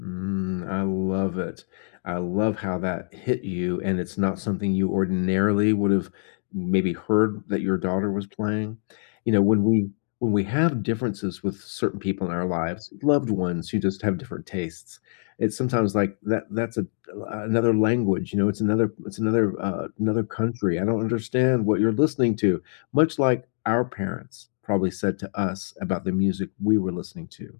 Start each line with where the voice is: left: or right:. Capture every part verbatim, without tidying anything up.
left: Mm, I love it. I love how that hit you and it's not something you ordinarily would have maybe heard that your daughter was playing. You know, when we when we have differences with certain people in our lives, loved ones who just have different tastes, it's sometimes like that that's a l another language, you know, it's another it's another, uh, another country. "I don't understand what you're listening to," much like our parents probably said to us about the music we were listening to.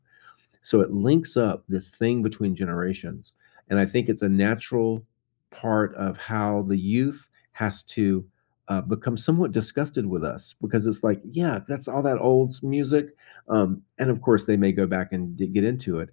left: So it links up this thing between generations, and I think it's a natural part of how the youth has to, uh, become somewhat disgusted with us, because it's like, "Yeah, that's all that old school music." Um, and of course they may go back and d get into it,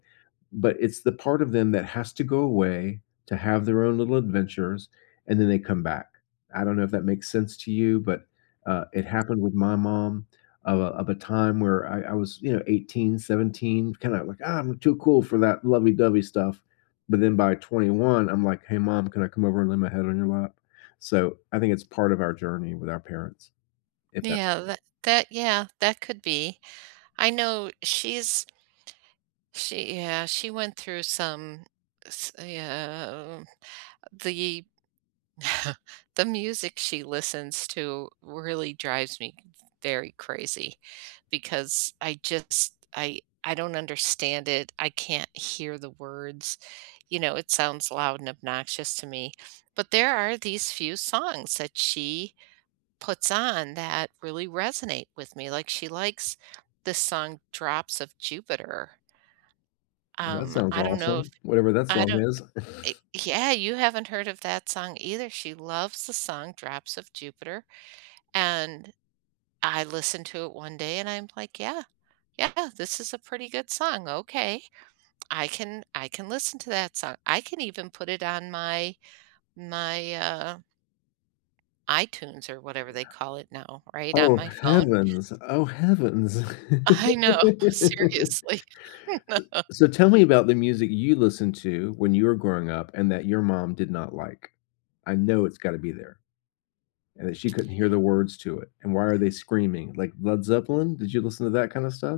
left: but it's the part of them that has to go away to have their own little adventures and then they come back. I don't know if that makes sense to you, but, uh, it happened with my mom of a of a time where I I was, you know, eighteen, seventeen, kind of like, "Ah, I'm too cool for that lovey-dovey stuff." But then by twenty one, I'm like, "Hey mom, can I come over and lay my head on your lap?" So I think it's part of our journey with our parents, if that
right: Yeah, that that, yeah, that could be. I know she's she, yeah, she went through some, s uh, the the music she listens to really drives me very crazy because I just, I I don't understand it. I can't hear the words, you know, it sounds loud and obnoxious to me, but there are these few songs that she puts on that really resonate with me. Like, she likes the song Drops of Jupiter.
left: That
right: Um,
left: sounds
right: I don't know if
left: awesome. Whatever that
right: I
left: song
right: don't
left: is.
right: eh, yeah, you haven't heard of that song either. She loves the song Drops of Jupiter, and I listened to it one day and I'm like, "Yeah, yeah, this is a pretty good song. Okay, I can I can listen to that song. I can even put it on my my, uh iTunes or whatever they call it now,
left: [unintelligible]
right: right on
left: Oh
right: my phone."
left: heavens! Oh heavens. S
right: I know, seriously.
left: so, so tell me about the music you listened to when you were growing up and that your mom did not like. I know it's gotta be there. And that she couldn't hear the words to it, and why are they screaming like Led Zeppelin? Did you listen to that kind of stuff?